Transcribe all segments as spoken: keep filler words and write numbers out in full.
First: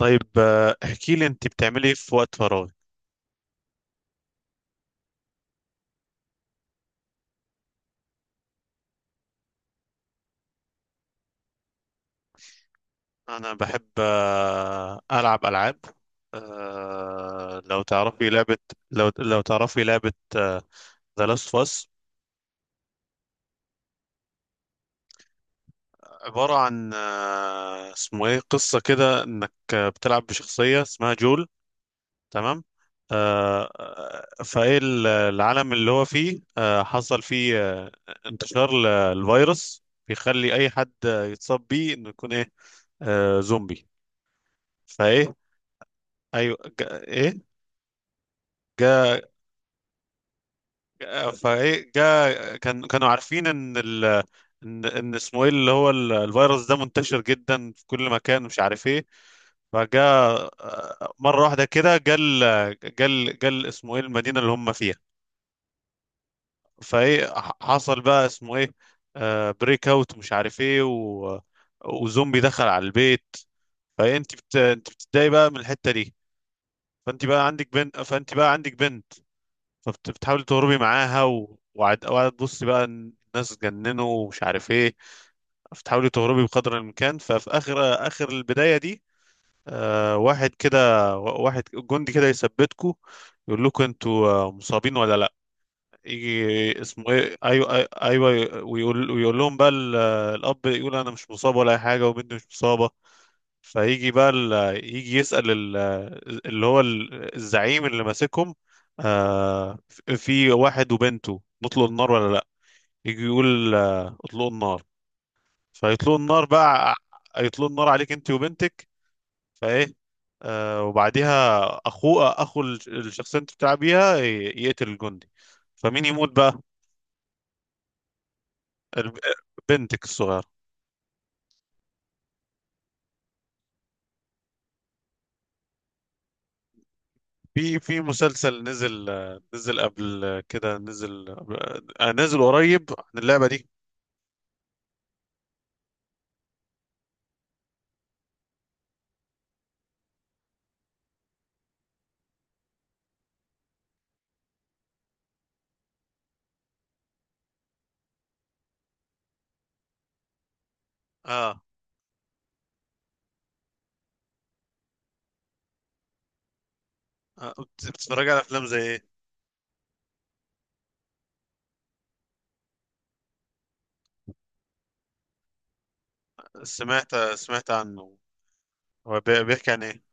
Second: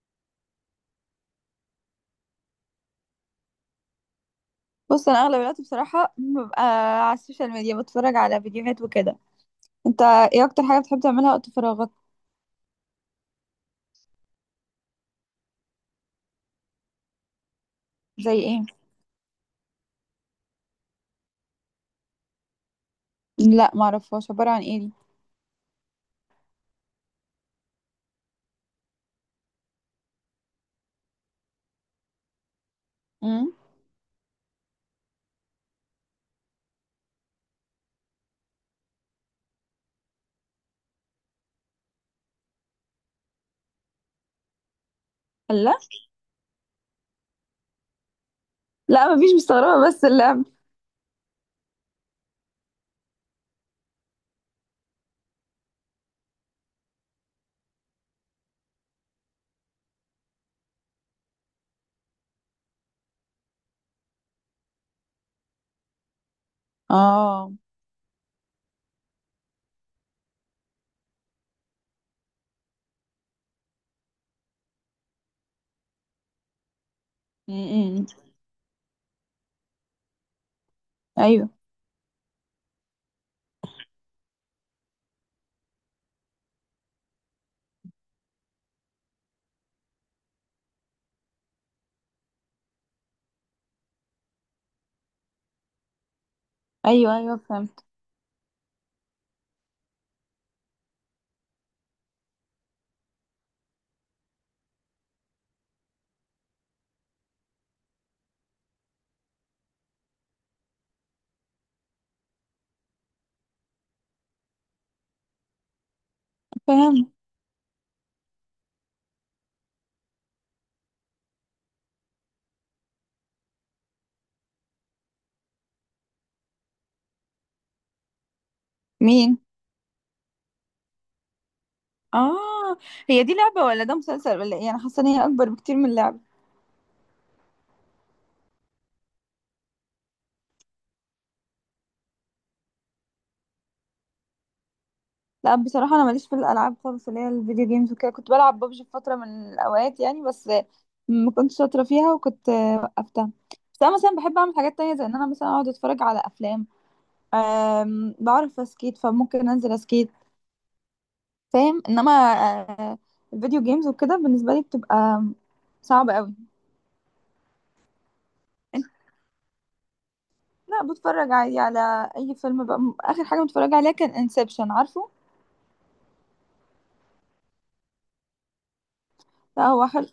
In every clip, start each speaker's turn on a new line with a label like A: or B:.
A: طيب، آه، احكي لي انت بتعملي ايه في وقت فراغ؟
B: بص انا اغلب الوقت بصراحه ببقى على السوشيال ميديا بتفرج على فيديوهات وكده. انت ايه اكتر حاجه بتحب تعملها وقت فراغك؟
A: انا بحب آه، العب العاب. آه، لو تعرفي
B: زي
A: لعبة.
B: ايه؟
A: لو لو تعرفي لعبة ذا لاست اوف اس.
B: لا ما اعرفهاش، عباره عن ايه دي؟
A: عبارة عن، آه، اسمه ايه، قصة كده انك آه، بتلعب بشخصية اسمها جول. تمام.
B: امم.
A: آه، آه، فايه ال- العالم اللي هو فيه آه، حصل فيه آه، انتشار للفيروس بيخلي اي حد آه، يتصاب بيه انه يكون ايه، آه، زومبي. فايه.
B: لا
A: ايوه، جا ايه؟
B: لا،
A: جا.
B: مفيش، مستغربه بس اللعب.
A: جا- فايه، جا كان كانوا عارفين ان ال ان ان اسمه ايه، اللي هو ال- الفيروس ده منتشر جدا في كل مكان، مش عارف ايه. فجا آه، مره واحده كده، جا ال- جا ال- جا ال- اسمه ايه المدينه اللي هم فيها. فايه
B: اه.
A: ح- حصل بقى اسمه ايه بريك اوت، مش عارف ايه، و وزومبي دخل على البيت. فانت بت... انت بتتضايق بقى من الحته دي. فانت بقى عندك بنت
B: امم.
A: فانت بقى عندك بنت فبتحاولي تهربي معاها
B: ايوه
A: و... وقعد وقعد تبصي بقى إن الناس اتجننوا، ومش عارف ايه. بتحاولي تهربي بقدر الامكان، ففي اخر اخر البدايه دي آه واحد كده، و- واحد جندي كده يثبتكوا، يقول لكم انتوا آه، مصابين ولا لا. يجي اسمه
B: ايوه ايوه
A: ايه. ايوه،
B: فهمت.
A: ايوه. أيوة، ويقول ويقول لهم بقى ال- الاب يقول انا مش مصاب ولا اي حاجه، وبنتي مش مصابه. فيجي بقى ال... يجي يسأل ال... اللي هو ال- الزعيم اللي ماسكهم. آه في واحد وبنته، نطلق النار ولا لا؟ يجي يقول آه، اطلقوا النار. فيطلقوا النار بقى.
B: فهمت.
A: يطلقوا النار عليك انت وبنتك. فايه آه وبعديها اخوه اخو الش- الشخصيه انت بتلعب بيها ي- يقتل الجندي. فمين يموت بقى؟ الب-
B: مين؟
A: بنتك الصغيره.
B: اه. هي دي لعبه ولا ده مسلسل ولا ايه؟ انا حاسه ان هي اكبر بكتير من لعبه.
A: في في مسلسل نزل، آه، نزل قبل كده، نزل. آه، نزل قريب عن اللعبه دي.
B: لا، بصراحة أنا ماليش في الألعاب خالص، اللي هي الفيديو جيمز وكده. كنت بلعب ببجي في فترة من الأوقات يعني، بس ما كنتش شاطرة فيها وكنت وقفتها. بس أنا مثلا بحب أعمل حاجات تانية، زي إن أنا مثلا أقعد أتفرج على أفلام. أم، بعرف أسكيت فممكن أنزل أسكيت،
A: اه.
B: فاهم؟ إنما آه، الفيديو جيمز وكده بالنسبة لي بتبقى صعبة قوي.
A: آه، بت- بتتفرج على افلام زي ايه؟
B: لا بتفرج عادي على أي فيلم بقى. م- آخر حاجة متفرجة عليها كان انسبشن، عارفه؟
A: سمعت سمعت عنه. هو بي-
B: لا
A: بيحكي عن
B: هو
A: ايه؟
B: حلو.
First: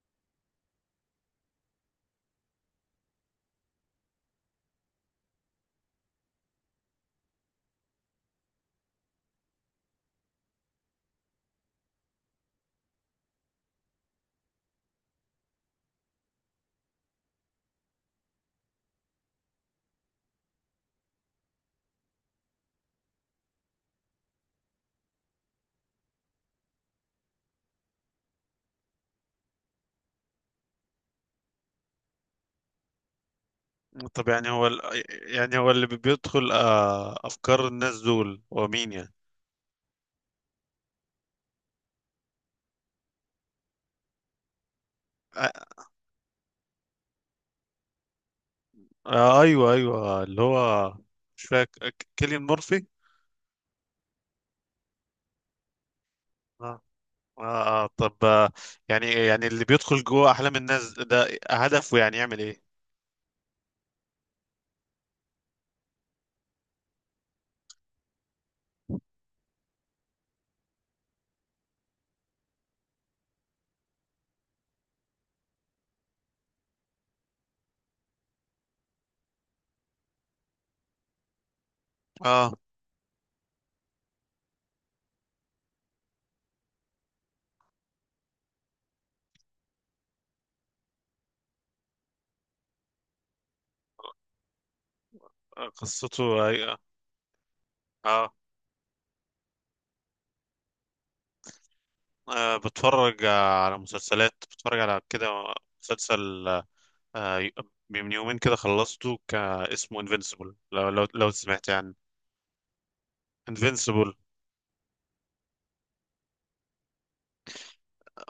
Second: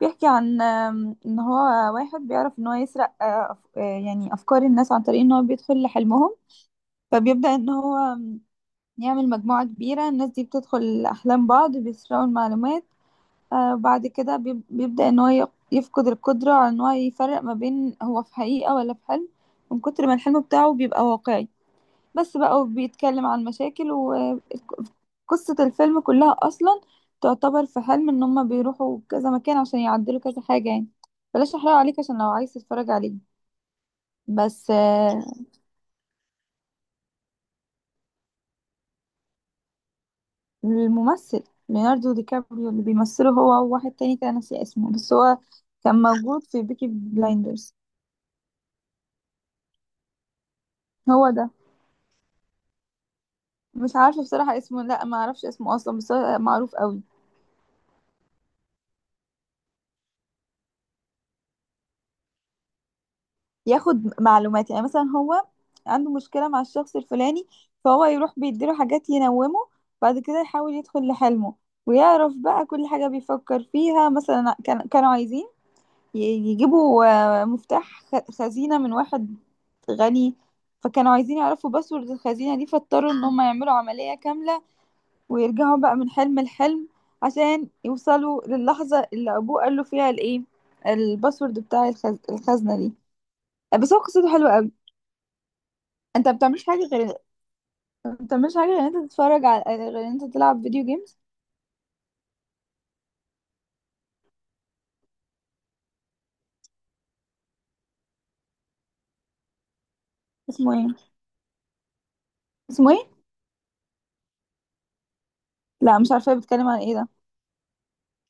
B: بيحكي عن آم، ان هو واحد بيعرف ان هو يسرق آه، أف- آه، يعني افكار الناس عن طريق ان هو بيدخل لحلمهم. فبيبدأ ان هو آم، يعمل مجموعة كبيرة. الناس دي بتدخل احلام بعض بيسرقوا المعلومات. آه، بعد كده بيب- بيبدأ ان هو ي- يفقد القدرة على ان هو يفرق ما بين هو في حقيقة ولا في حلم، من كتر ما الحلم بتاعه بيبقى واقعي. بس بقى، وبيتكلم عن مشاكل. وقصة الفيلم كلها أصلا تعتبر في حلم، إن هما بيروحوا كذا مكان عشان يعدلوا كذا حاجة يعني. بلاش أحرق عليك عشان لو عايز تتفرج عليه.
A: طب، يعني هو
B: بس
A: ال...
B: آه،
A: يعني هو اللي بي- بيدخل آه افكار الناس دول هو مين يعني؟
B: الممثل ليوناردو دي كابريو اللي بيمثله، هو وواحد تاني كان ناسي اسمه، بس هو
A: آه
B: كان موجود في بيكي بلايندرز.
A: آه، ايوه، ايوه، اللي هو.
B: هو
A: مش
B: ده.
A: فاكر ك- كيليان مورفي.
B: مش عارفة بصراحة اسمه، لا ما اعرفش اسمه أصلا بس هو معروف
A: اه.
B: قوي.
A: اه. آه، طب. آه يعني يعني اللي بيدخل جوه احلام الناس ده هدفه يعني يعمل ايه؟
B: ياخد معلومات. يعني مثلا هو عنده مشكلة مع الشخص الفلاني، فهو يروح بيديله حاجات ينومه، بعد كده يحاول يدخل لحلمه ويعرف بقى كل حاجة بيفكر فيها. مثلا كان كانوا عايزين ي- يجيبوا آه، مفتاح خ- خزينة من واحد غني. فكانوا عايزين يعرفوا باسورد
A: اه،
B: الخزينة دي، فاضطروا ان هم يعملوا عملية كاملة، ويرجعوا بقى من حلم لحلم عشان يوصلوا للحظة اللي ابوه قال له فيها الايه، الباسورد بتاع الخز... الخزنة دي. بس هو قصته حلوة قوي.
A: قصته.
B: انت ما بتعملش
A: هي...
B: حاجه غير ما
A: اه.
B: بتعملش حاجه غير ان انت تتفرج، على غير ان انت تلعب فيديو جيمز؟
A: آه، بتفرج آه، على مسلسلات، بتفرج على كده. مسلسل. آه، آه، من يومين كده خلصته ك... اسمه انفينسيبل،
B: اسمه ايه؟
A: لو لو لو سمعت يعني.
B: اسمه ايه؟
A: انفينسيبل.
B: لا مش عارفه، بتتكلم عن ايه ده؟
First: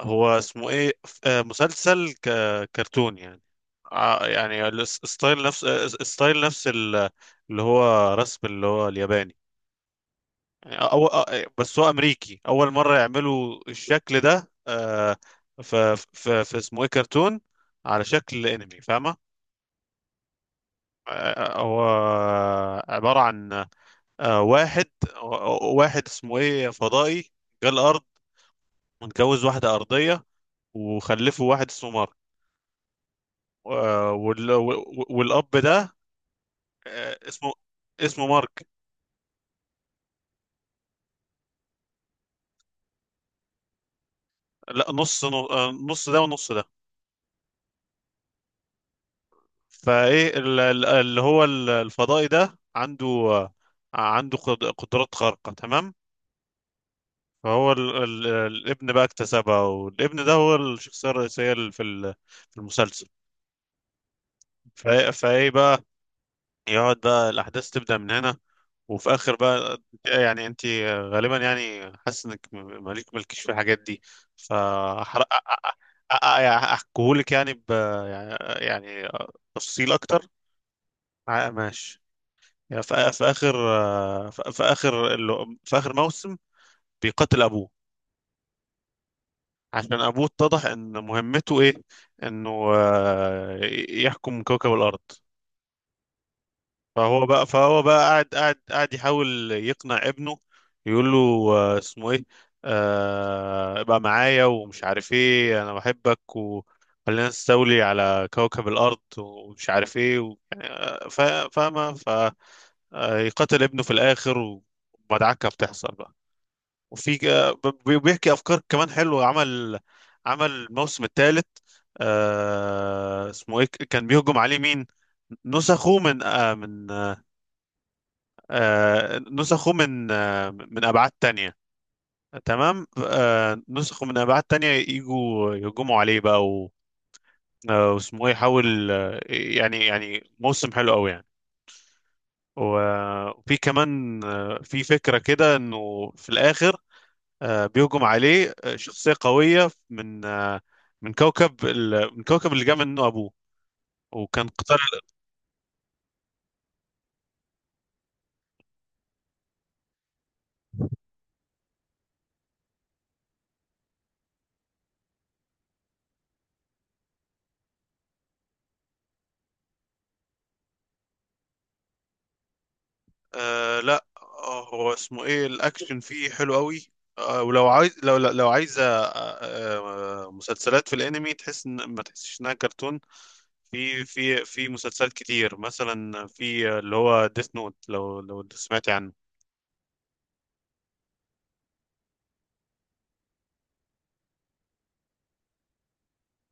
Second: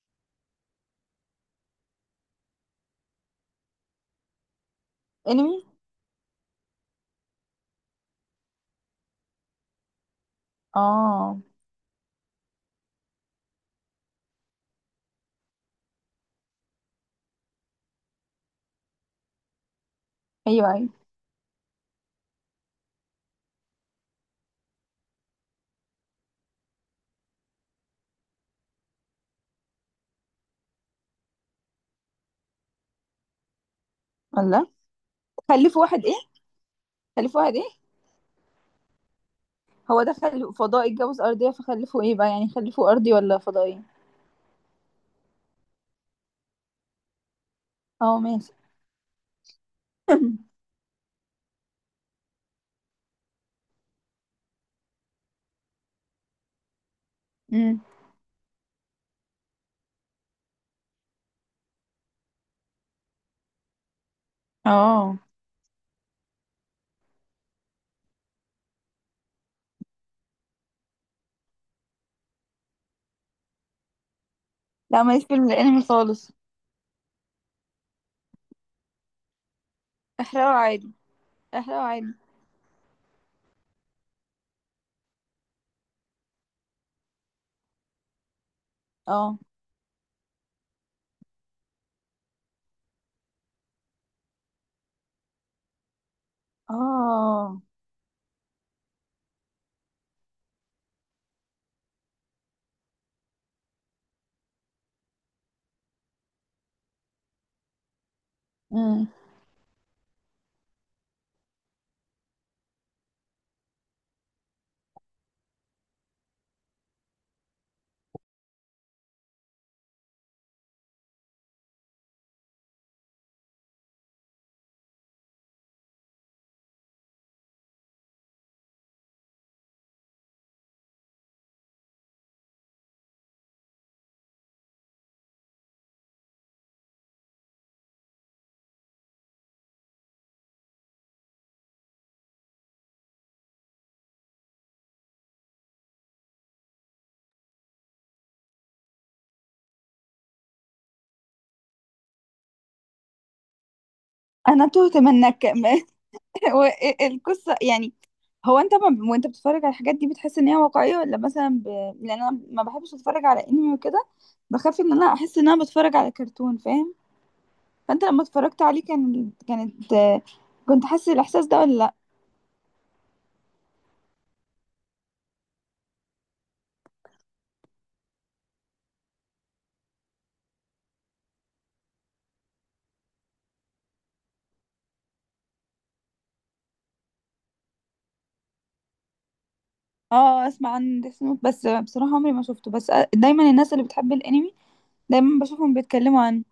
A: هو اسمه ايه. آه، مسلسل ك... كرتون يعني. آه، يعني الستايل
B: انمي.
A: نفس، آه، ستايل نفس ال- اللي هو رسم، اللي هو الياباني. يعني أو...
B: اه.
A: أو- بس هو امريكي، اول مره يعملوا الشكل ده. آه، في في في اسمه ايه كرتون على شكل انمي، فاهمه؟
B: ايوه ايوه.
A: آه، آه، هو عباره عن آه، واحد واحد اسمه ايه فضائي. جه الارض. متجوز واحده ارضيه. وخلفه واحد اسمه مارك. آه، وال...
B: الله.
A: وال- والاب
B: خلفوا
A: ده.
B: واحد ايه؟
A: آه،
B: خلفوا
A: اسمه
B: واحد ايه؟
A: اسمه مارك.
B: هو ده خل... فضائي اتجوز ارضيه فخلفوا ايه بقى؟ يعني خلفوا ارضي ولا فضائي؟
A: لا، نص نص ده ونص ده.
B: اه ماشي.
A: فايه ال- ال- اللي هو ال- الفضائي ده عنده عنده قد- قدرات خارقة، تمام. فهو
B: امم.
A: ال... ال... الابن بقى اكتسبها، والابن ده هو الشخصية الرئيسية ال- في ال... في المسلسل. ف...
B: اه.
A: فايه بقى، يقعد بقى الأحداث تبدأ من هنا. وفي آخر بقى، يعني أنت غالبا يعني حاسس إنك م- مالك مالكيش في الحاجات دي،
B: لا ماليش
A: فأحرق.
B: في الانمي خالص.
A: أحكيهولك يعني، ب... يعني يعني تفصيل أكتر.
B: احرقه عادي.
A: آه،
B: احرقه
A: ماشي.
B: عادي.
A: يعني في في اخر آه، في في اخر ال- في اخر موسم بيقتل ابوه،
B: اه.
A: عشان ابوه اتضح ان مهمته ايه، انه آه، يحكم كوكب الارض. فهو بقى
B: اه.
A: فهو بقى قاعد قاعد قاعد يحاول يقنع ابنه، يقول له، آه، اسمه ايه، آه، ابقى معايا، ومش عارف ايه، انا بحبك وخلينا نستولي على كوكب الارض،
B: امم.
A: ومش عارف ايه، و... يعني، آه، فا- فاهمه. فيقتل ابنه في الاخر، ومدعكه بتحصل بقى. وفي بي- بيحكي افكار كمان حلوه. عمل عمل الموسم الثالث. آه اسمه ايه، كان بيهجم عليه مين؟ نسخه من آه من، آه نسخه من آه من ابعاد تانية. تمام. آه نسخه من ابعاد تانية يجوا يهجموا عليه بقى، و آه، واسمه ايه يحاول، آه، يعني يعني موسم حلو قوي يعني. و- وفي كمان، آه، في فكرة كده انه في الاخر، آه، بيهجم عليه آه، شخصية قوية من، آه، من كوكب ال- من كوكب اللي جاء منه أبوه، وكان
B: انا
A: قتال.
B: تهت منك. القصه يعني. هو انت، ما وانت بتتفرج على الحاجات دي، بتحس ان هي واقعيه، ولا مثلا ب... لان انا ما بحبش اتفرج على انمي وكده، بخاف ان انا احس ان انا بتفرج على كرتون، فاهم؟ فانت لما اتفرجت عليه كان كانت كنت حاسس الاحساس ده ولا لا؟
A: آه لا، آه، هو اسمه إيه، الأكشن فيه حلو قوي. آه ولو عايز، لو لو عايزة آه آه، مسلسلات في الأنمي تحس إن، ما تحسش إنها كرتون. في في في مسلسلات كتير، مثلا في آه، اللي هو ديث نوت، لو لو سمعتي عنه.
B: اه، اسمع عن ديث نوت بس بصراحه عمري ما شفته. بس دايما الناس اللي بتحب الانمي دايما بشوفهم بيتكلموا عنه.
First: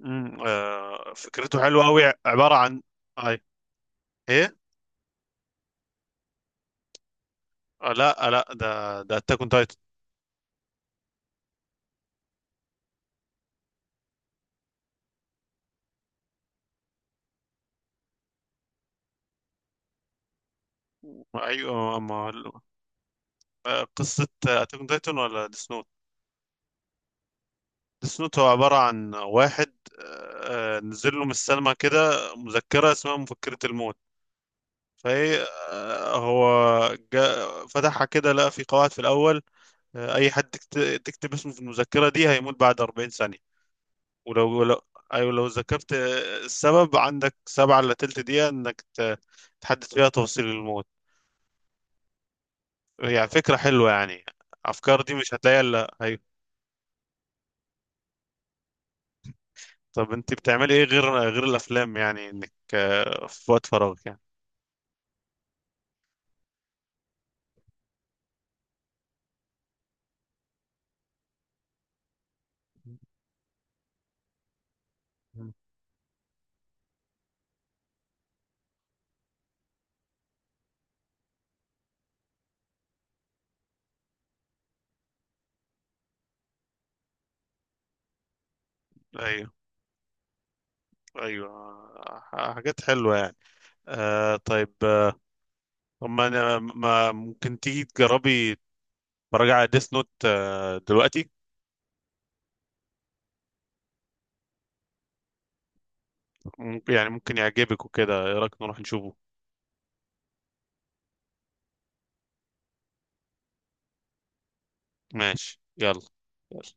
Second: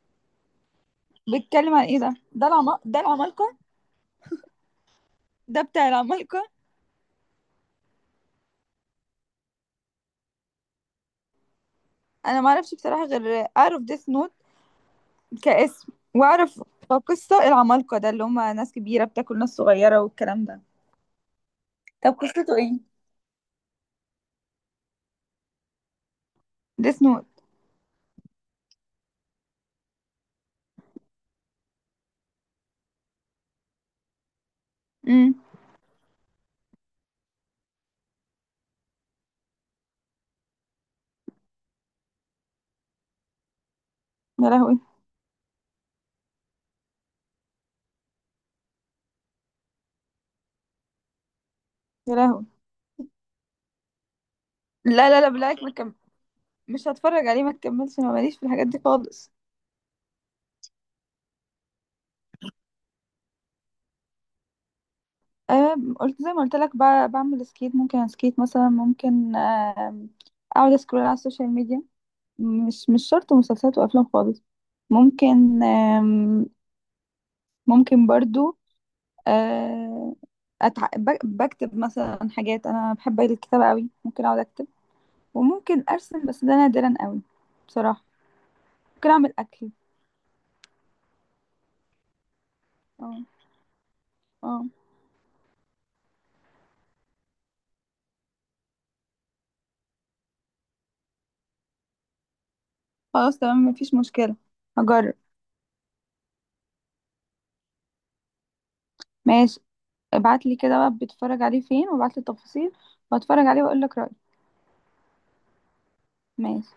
A: مم، آه فكرته
B: بيتكلم
A: حلوة
B: عن ايه
A: قوي،
B: ده؟ ده
A: عبارة
B: العم...
A: عن.
B: ده
A: أي،
B: العمالقه؟
A: إيه؟
B: ده بتاع العمالقه؟
A: آه لا، آه، لا ده ده أتاك أون تايتن.
B: انا ما اعرفش بصراحه غير اعرف ديث نوت كاسم، واعرف قصة العمالقة، ده اللي هما ناس كبيرة بتاكل ناس صغيرة والكلام ده.
A: ايوه،
B: طب
A: اما.
B: قصته ايه؟
A: قصه اتاك تايتن ولا ديس نوت؟
B: ديس نوت.
A: ديس نوت. هو عباره عن واحد آه، نزل له من السلمه كده مذكره اسمها مفكره الموت.
B: امم.
A: فهي. آه، هو جا فتحها كده، لقى في قواعد. في الاول آه، اي حد تكت- تكتب اسمه في المذكره دي هيموت بعد اربعين ثانيه.
B: يا
A: ولو
B: لهوي.
A: لو ايوه، لو ذكرت آه، السبب، عندك سبعة الا تلت دقيقه انك ت- تحدد فيها تفاصيل الموت.
B: يا لهوي.
A: يعني فكره حلوه يعني. افكار
B: لا
A: دي
B: لا لا،
A: مش هتلاقيها
B: بلاك ما كم...
A: الا.
B: مش هتفرج عليه ما تكملش، انا ماليش في الحاجات دي خالص.
A: طب، انت بتعملي ايه غير غير الافلام يعني، انك آه، في وقت فراغك يعني؟
B: أه. قلت زي ما قلت لك ب- بعمل سكيت، ممكن اسكيت مثلا. ممكن آم، اقعد اسكرول على السوشيال ميديا. مش مش شرط مسلسلات وافلام خالص.
A: مم.
B: ممكن آم، ممكن برضو آه، أتع... ب- بكتب مثلا حاجات. انا بحب الكتابه قوي، ممكن اقعد اكتب. وممكن ارسم بس ده نادرا قوي بصراحه. ممكن اعمل
A: ايوه،
B: اكل.
A: ايوه، ح- حاجات حلوه
B: اه.
A: يعني. آه
B: اه.
A: طيب. آه، اما انا، ما، ممكن تيجي تجربي مراجعة على ديس نوت آه دلوقتي؟
B: خلاص تمام، مفيش مشكله. هجرب.
A: ممكن يعني، ممكن يعجبك وكده، ايه رايك نروح نشوفه؟
B: ماشي، ابعت لي كده بقى بتتفرج عليه فين، وابعت لي التفاصيل، وهتفرج عليه واقول لك رايي.
A: ماشي، يلا.
B: ماشي.
A: يلا.